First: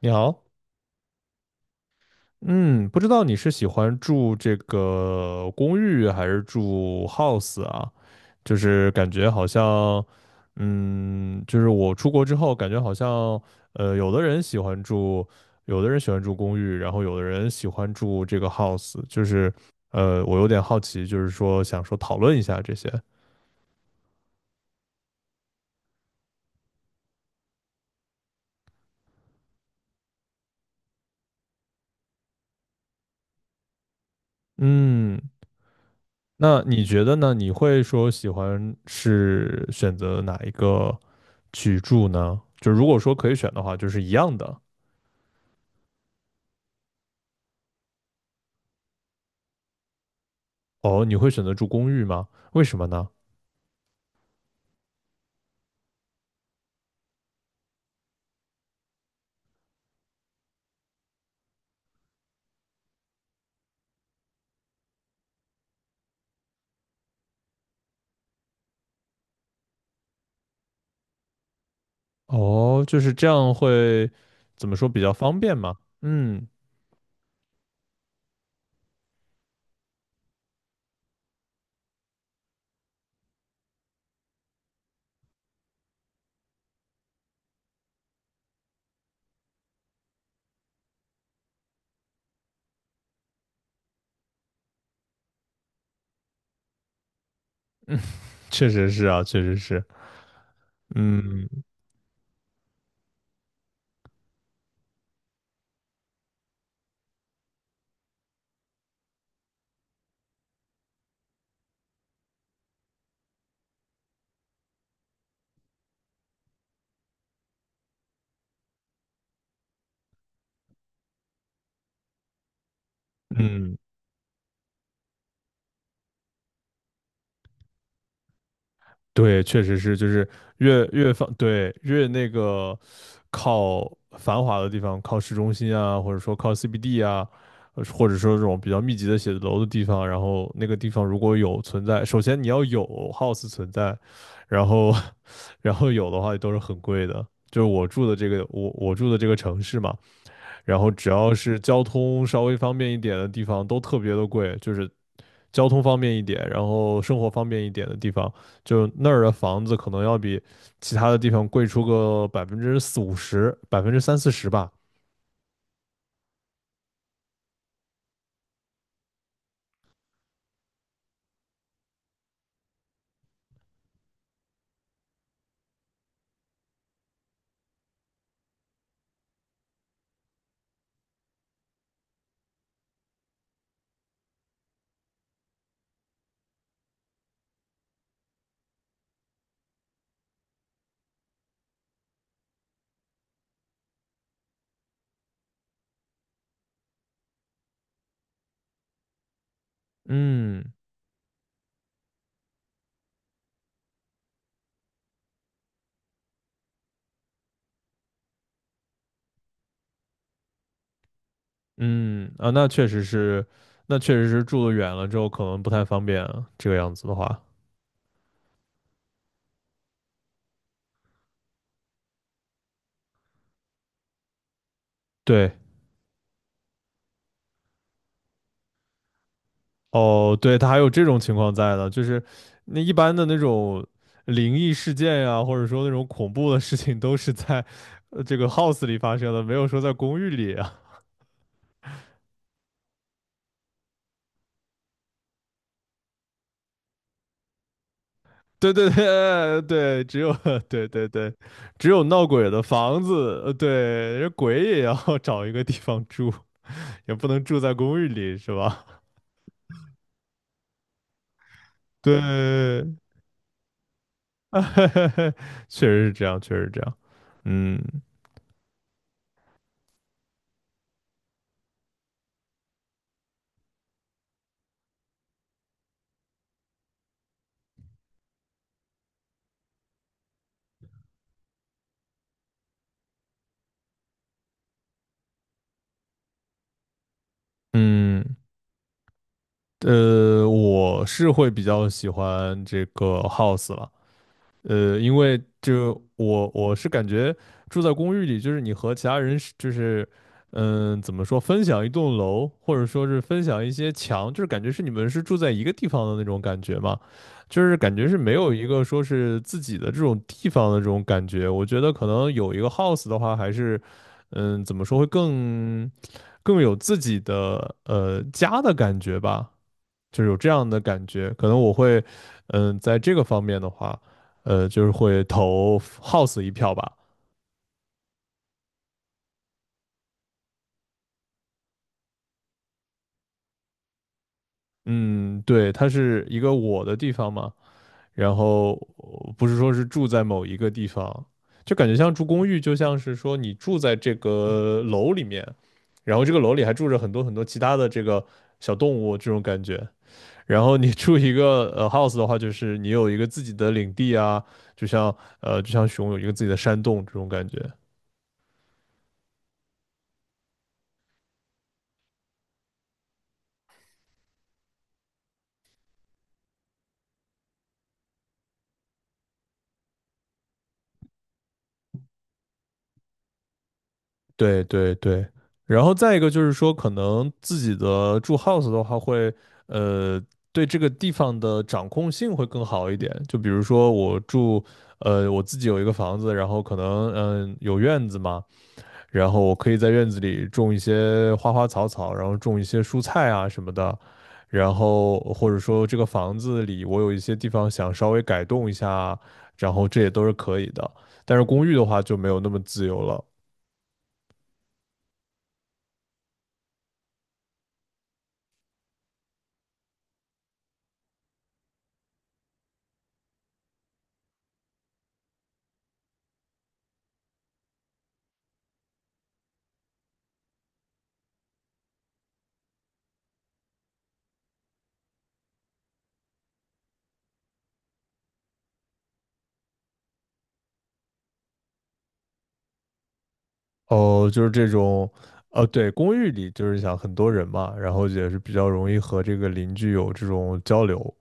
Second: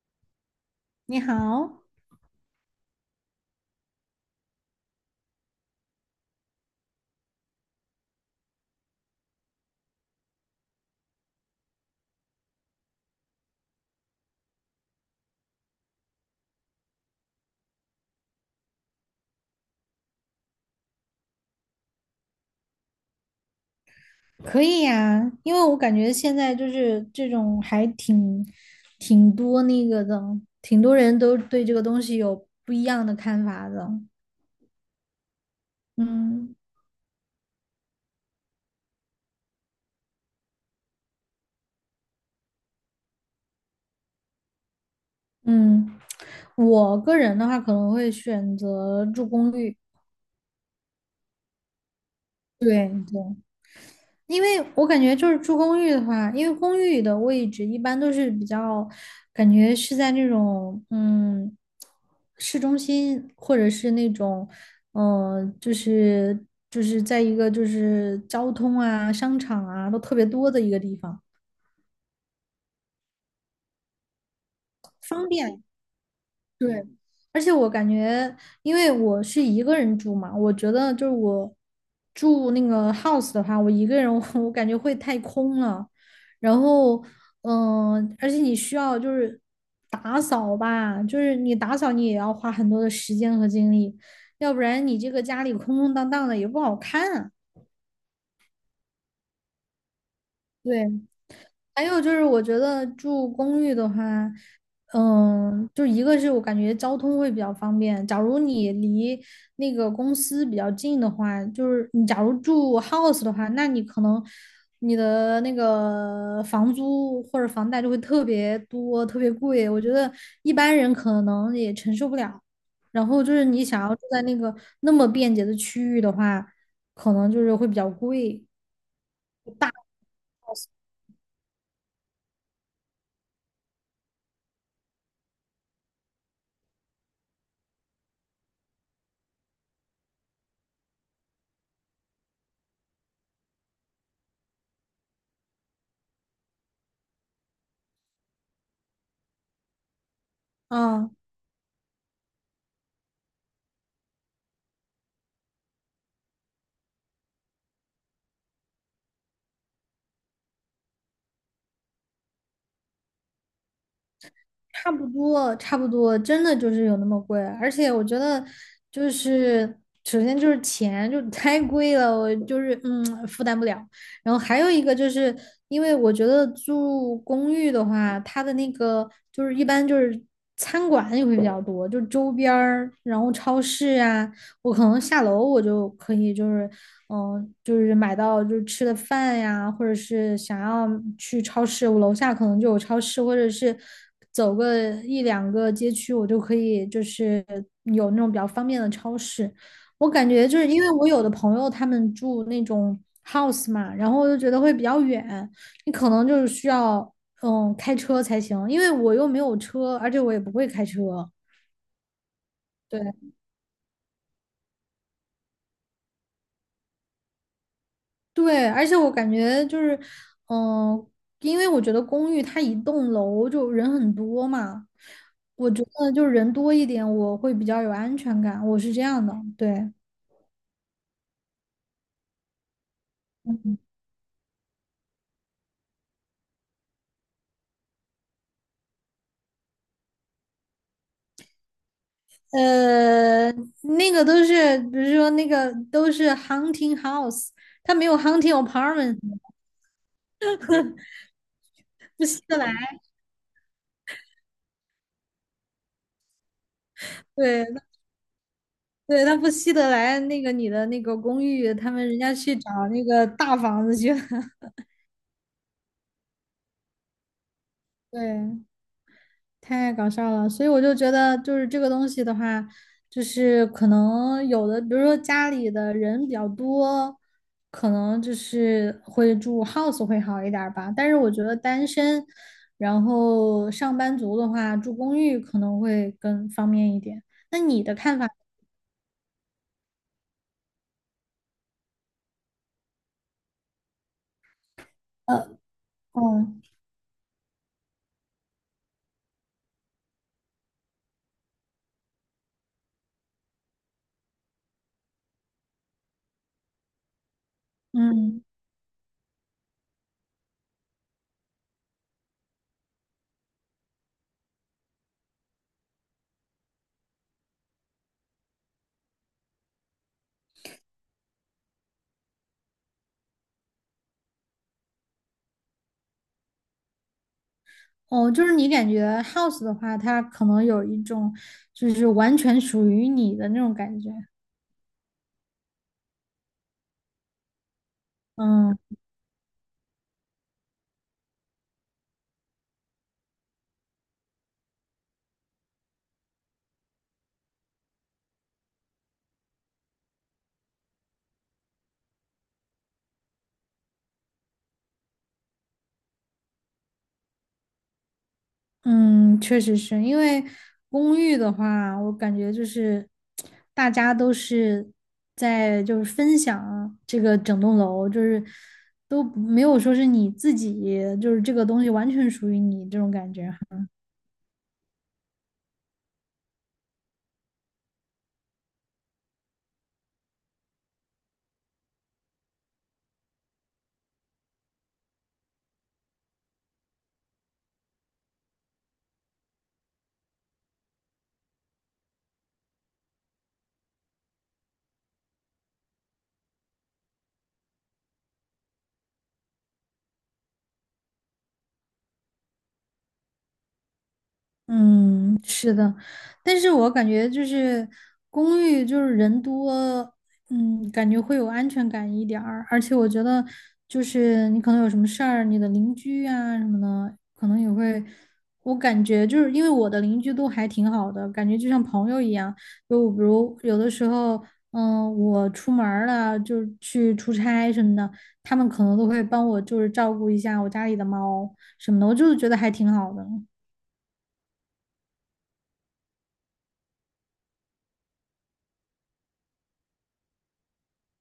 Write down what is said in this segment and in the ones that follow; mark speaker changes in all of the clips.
Speaker 1: 你好，
Speaker 2: 你好。
Speaker 1: 嗯，不知道你是喜欢住这个公寓还是住 house 啊？就是感觉好像，就是我出国之后，感觉好像，有的人喜欢住，有的人喜欢住公寓，然后有的人喜欢住这个 house，就是，我有点好奇，就是说想说讨论一下这些。
Speaker 2: 可以呀，因为我感觉现在就是这种还挺多那个的，挺多人都对这个东西有不一样的看法的。
Speaker 1: 嗯，
Speaker 2: 嗯
Speaker 1: 那你觉得呢？你会说喜欢是选择哪一个，去住呢？就如果说可以选的话，就是一样的。
Speaker 2: 嗯，我个人的话可能会选择住公寓。
Speaker 1: 哦，你会选择住公寓吗？为什么
Speaker 2: 对，
Speaker 1: 呢？
Speaker 2: 因为我感觉就是住公寓的话，因为公寓的位置一般都是比较，感觉是在那种市中心，或者是那种嗯、呃就是就是在一个就是交通啊、商场啊都特别多的一个地方，
Speaker 1: 哦，就是这样会怎么说比较
Speaker 2: 方
Speaker 1: 方便
Speaker 2: 便。
Speaker 1: 吗？嗯，
Speaker 2: 对，而且我感觉，因为我是一个人住嘛，我觉得就是我住那个 house 的话，我一个人我，我感觉会太空了。然后，而且你需要就是打扫吧，就是你打扫你也要花很多的时间和精力，要不然你这个家里空空荡荡的也不好看啊。
Speaker 1: 确实是啊，确实是。
Speaker 2: 对。
Speaker 1: 嗯
Speaker 2: 还有就是，我觉得住公寓的话，嗯，就一个是我感觉交通会比较方便。假如你离那个公司比较近的话，就是你假如住 house 的话，那你可能你的那个房租或者房贷就会特别多、特别贵。我觉得一般人可能也承受不了。然后就是你
Speaker 1: 嗯。
Speaker 2: 想要住在那个那么便捷的区域的话，可能就是会比较贵
Speaker 1: 对，确实是，就是越放，对，越那个靠繁华的地方，靠市中心啊，或者说靠 CBD 啊，或者说这种比较密集的写字楼的地方，然后那个地方如果有存在，首先你要有 house 存在，然后 然后有的话都是很贵的。就是我住的这个，我住的这个城市嘛，然后只
Speaker 2: 啊。
Speaker 1: 要是交通稍微方便一点的地方都特别的贵，就是交通方便一点，然后生活方便一点的地方，就那儿的房子可能要比其他的地方贵出个百分之四五十、百分之三四十吧。
Speaker 2: 差不多，差不多，真的就是有那么贵，而且我觉得就是首先就是钱就太贵了，我就是负担不了。然后还有一个就是因为我觉得住公寓的话，它的那个就是一般就是餐馆也会比较多，就周边儿，然后超市啊，我可能下楼我就可以，就是就是买到就是吃的饭呀，或者是想要去超市，我楼下可能就有超市，或者是走个一两个街区，我就可以就是有那种比较方便的超市。我感觉就是
Speaker 1: 嗯
Speaker 2: 因为我有的朋友他们住那种 house 嘛，然后我就觉得会比较远，你可能就是需要开车才行，因为我又没有车，而且我也不会开车。
Speaker 1: 嗯啊，那确实
Speaker 2: 对。
Speaker 1: 是，那确实是住得远了之后可能不太方便啊，这个样子的话，
Speaker 2: 对，而且我感觉就是，嗯、因为我觉得公寓它一栋楼就人很多嘛，
Speaker 1: 对。
Speaker 2: 我觉得就是人多一点，我会比较有安全感，我是这样的，对。
Speaker 1: 哦，对，它还有这种情况在的，就是那一般的那种灵异事件呀，或者说那种恐怖的事情，都是在这个 house 里发生的，没有说在公寓里啊。
Speaker 2: 呃，那个都是，比如说那个都是 hunting house，它没有 hunting
Speaker 1: 对对
Speaker 2: apartment，
Speaker 1: 对对，只有 对对对，只有闹
Speaker 2: 不稀
Speaker 1: 鬼
Speaker 2: 得
Speaker 1: 的
Speaker 2: 来。
Speaker 1: 房子，对，人鬼也要 找一个地方住，也不能住在
Speaker 2: 对
Speaker 1: 公寓里，是吧？
Speaker 2: 对，它不稀得来那个你的那个公寓，他们人家去找
Speaker 1: 对，
Speaker 2: 那个大房子去了。
Speaker 1: 确实是这样，确实是这样。嗯
Speaker 2: 对。太搞笑了，所以我就觉得，就是这个东西的话，就是可能有的，比如说家里的人比较多，可能就是会住 house 会好一点儿吧。但是我觉得单身，然后上班族的话，住公寓可能会更方便一点。那你的看法？
Speaker 1: 嗯。我是会比较喜欢这个 house 了，因为
Speaker 2: 呃，
Speaker 1: 就
Speaker 2: 哦，
Speaker 1: 我是感觉住在公寓里，就是你和其他人是就是怎么说，分享一栋楼，或者说是分享一些墙，就是感觉是你们是住在一个地方的那种感觉嘛，就是感觉是没
Speaker 2: 嗯，
Speaker 1: 有一个说是自己的这种地方的这种感觉。我觉得可能有一个 house 的话，还是怎么说会更有自己的家的感觉吧。就是有这样的感觉。可能我会，在这个方面的话，就是会投 House 一票吧。
Speaker 2: 哦，就是你感觉 house 的话，它可能有一种就是完全属于你的那种感觉。
Speaker 1: 嗯，对，它是一个我的地方嘛，然后
Speaker 2: 嗯。
Speaker 1: 不是说是住在某一个地方，就感觉像住公寓，就像是说你住在这个楼里面，然后这个楼里还住着很多很多其他的这个小动物这种感觉。然后你住一个house 的话，就是你有一个自己的领地啊，就像就像熊有一个自己的山洞这种感觉。
Speaker 2: 嗯，确实是因为公寓的话，我感觉就是大家都是在就是分享这个整栋楼，就是都没有说是你自己，就是这个东西完全属于你这种感觉。
Speaker 1: 对对对，然后再一个就是说，可能自己的住 house 的话会，呃，对这个地方的掌控性会更好一点。就比如说我住，我自己有一个房子，然后可能有院子嘛，然后我可以在院子里种一些花花草草，然后种一些蔬菜啊什么的，然后或者说这个房子里我有一些地方想稍微改动一下啊，然后这也都是可以的。但是公寓的话就没有那么自由了。
Speaker 2: 嗯，是的，但是我感觉就是公寓就是人多，嗯，感觉会有安全感一点儿，而且我觉得就是你可能有什么事儿，你的邻居啊什么的，可能也会，我感觉就是因为我的邻居都还挺好的，感觉就像朋友一样，就比如有的时候，我出门儿了，就是去出差什么的，他们可能都会帮我就是照顾一下我家里的猫什么的，我就是觉得还挺好的。
Speaker 1: 哦，就是这种，对，公寓里就是想很多人嘛，然后也是比较容易和这个邻居有这种交流。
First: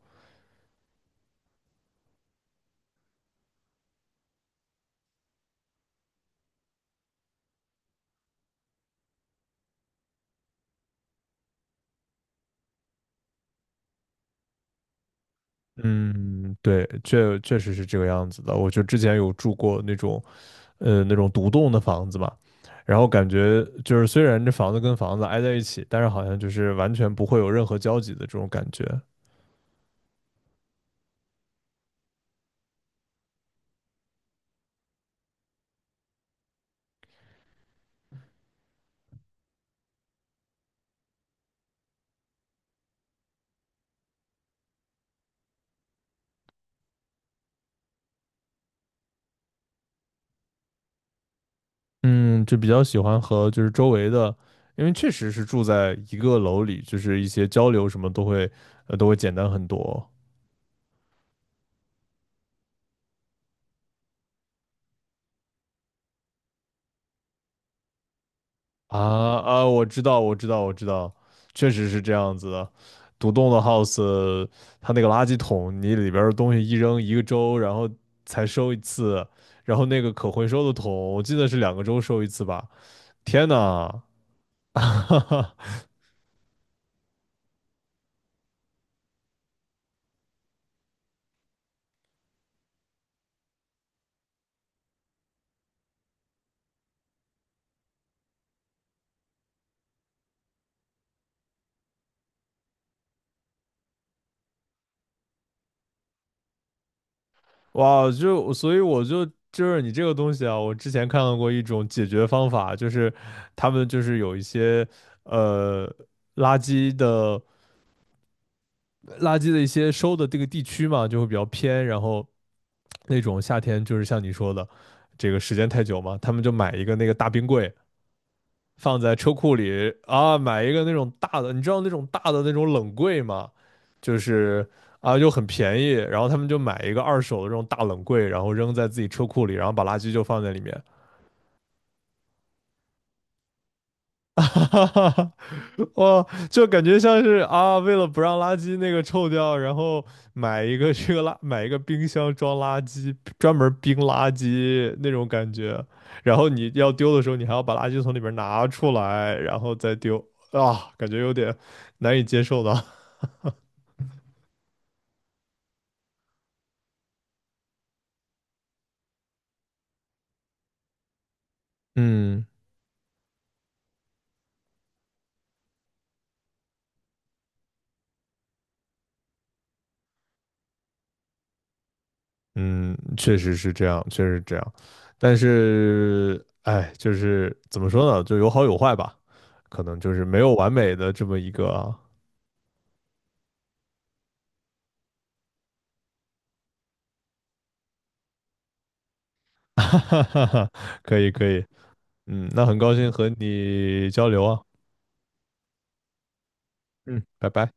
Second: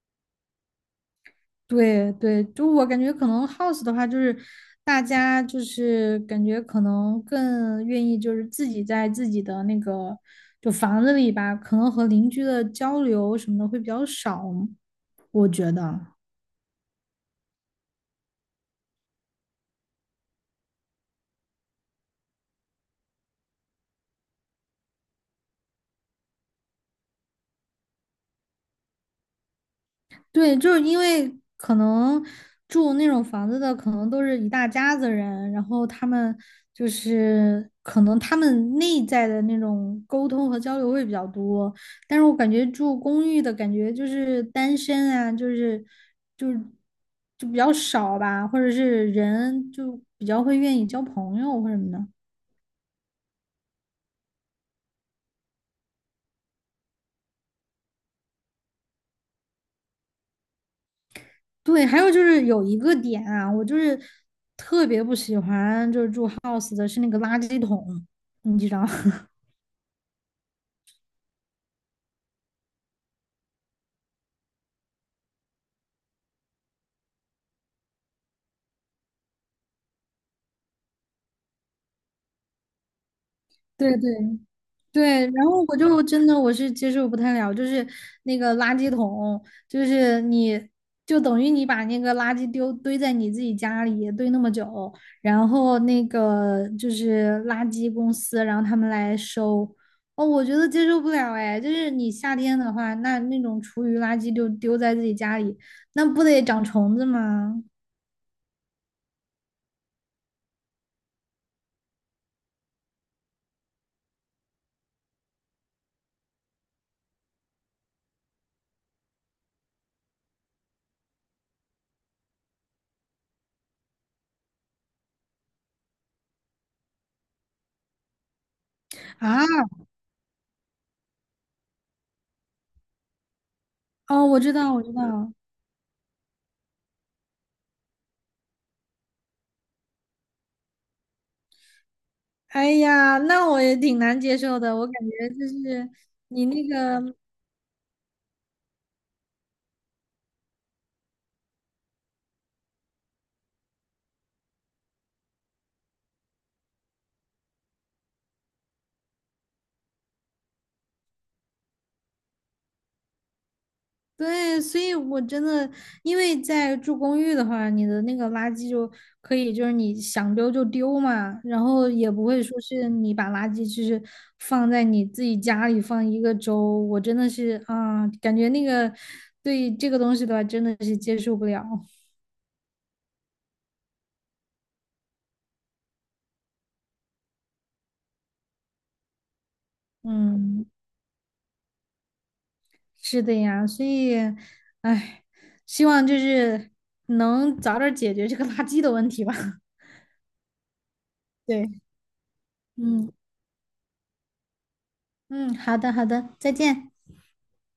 Speaker 2: 对对，就我感觉可能 house 的话，就是大家就是感觉可能更愿意就是自己在自己的那个就房子里吧，可能和邻居的交流什么的会比较少，我觉得。
Speaker 1: 嗯，对，确实是这个样子的。我就之前有住过那种，那种独栋的房子嘛，然后感觉就是虽然这房子跟房子挨在一起，但是好像就是完全不会有任何交集的这种感觉。
Speaker 2: 对，就是因为可能住那种房子的，可能都是一大家子人，然后他们就是可能他们内在的那种沟通和交流会比较多，但是我感觉住公寓的感觉就是单身啊，就是就比较少吧，或者是人就比较会愿意交朋友或什么的。
Speaker 1: 嗯，就比较喜欢和就是周围的，因为确实是住在一个楼里，就是一些交流什么都会，都会简单很多。
Speaker 2: 对，还有就是有一个点啊，我就是特别不喜欢就是住 house 的是那个垃圾桶，你知道。
Speaker 1: 啊 啊，我知道，我知道，我知道，确实是这样子的。独栋的 house，它那个垃圾桶，你里边儿的东西一扔一个周，然后才收一次，然后那个可回收的桶，我记得是两个周收一次吧。天
Speaker 2: 对
Speaker 1: 呐，
Speaker 2: 对对，然后 我就真的我是接受不太了，就是那个垃圾桶，就是你就等于你把那个垃圾丢堆在你自己家里堆那么久，然后那个就是垃圾公司，然后他们来收，哦，我觉得接受不了哎，就是你夏天的话，那种厨余垃圾就丢在自己家里，那不得长虫子吗？
Speaker 1: 哇，就所以我就是你这个东西啊，我之前看到过一种解决方法，就是他们就是有一些呃垃圾的垃圾的一些收的这个地区嘛，就会比较偏，然后，那种夏天就是像你说的，这个时间太久嘛，他们就买一个那个大冰柜放在车
Speaker 2: 啊。
Speaker 1: 库里啊，买一个那种大的，你知道那种大的那种冷柜吗？就
Speaker 2: 哦，我知
Speaker 1: 是
Speaker 2: 道，我知
Speaker 1: 啊，又
Speaker 2: 道。
Speaker 1: 很便宜，然后他们就买一个二手的这种大冷柜，然后扔在自己车库里，然后把垃圾就放在里面，
Speaker 2: 哎呀，那我也挺难接
Speaker 1: 哈
Speaker 2: 受的。我感
Speaker 1: 哈
Speaker 2: 觉
Speaker 1: 哈，
Speaker 2: 就是
Speaker 1: 哇，
Speaker 2: 你那
Speaker 1: 就感觉
Speaker 2: 个，
Speaker 1: 像是啊，为了不让垃圾那个臭掉，然后买一个这个垃，买一个冰箱装垃圾，专门冰垃圾那种感觉。然后你要丢的时候，你还要把垃圾从里边拿出来，然后再丢啊，感觉有点难以接受的。
Speaker 2: 对，所以我真的，因为在住公寓的话，你的那个垃圾就可以，就是你想丢就丢嘛，然后也不会
Speaker 1: 嗯
Speaker 2: 说是你把垃圾就是放在你自己家里放一个周。我真的是啊，感觉那个对这个东西的话，真的是接受不了。
Speaker 1: 嗯，确实是这样，确实是这样。但是，哎，就是怎么说呢，就有好有坏吧，可能就是没有
Speaker 2: 嗯。
Speaker 1: 完美的这么一个。
Speaker 2: 是的呀，所以，唉，希望就是能早点解决这个垃圾的问题吧。
Speaker 1: 哈哈哈哈，可以可以，
Speaker 2: 对。
Speaker 1: 嗯，那很高兴
Speaker 2: 嗯
Speaker 1: 和你交流啊，
Speaker 2: 嗯，好的好的，再见。
Speaker 1: 嗯，拜拜。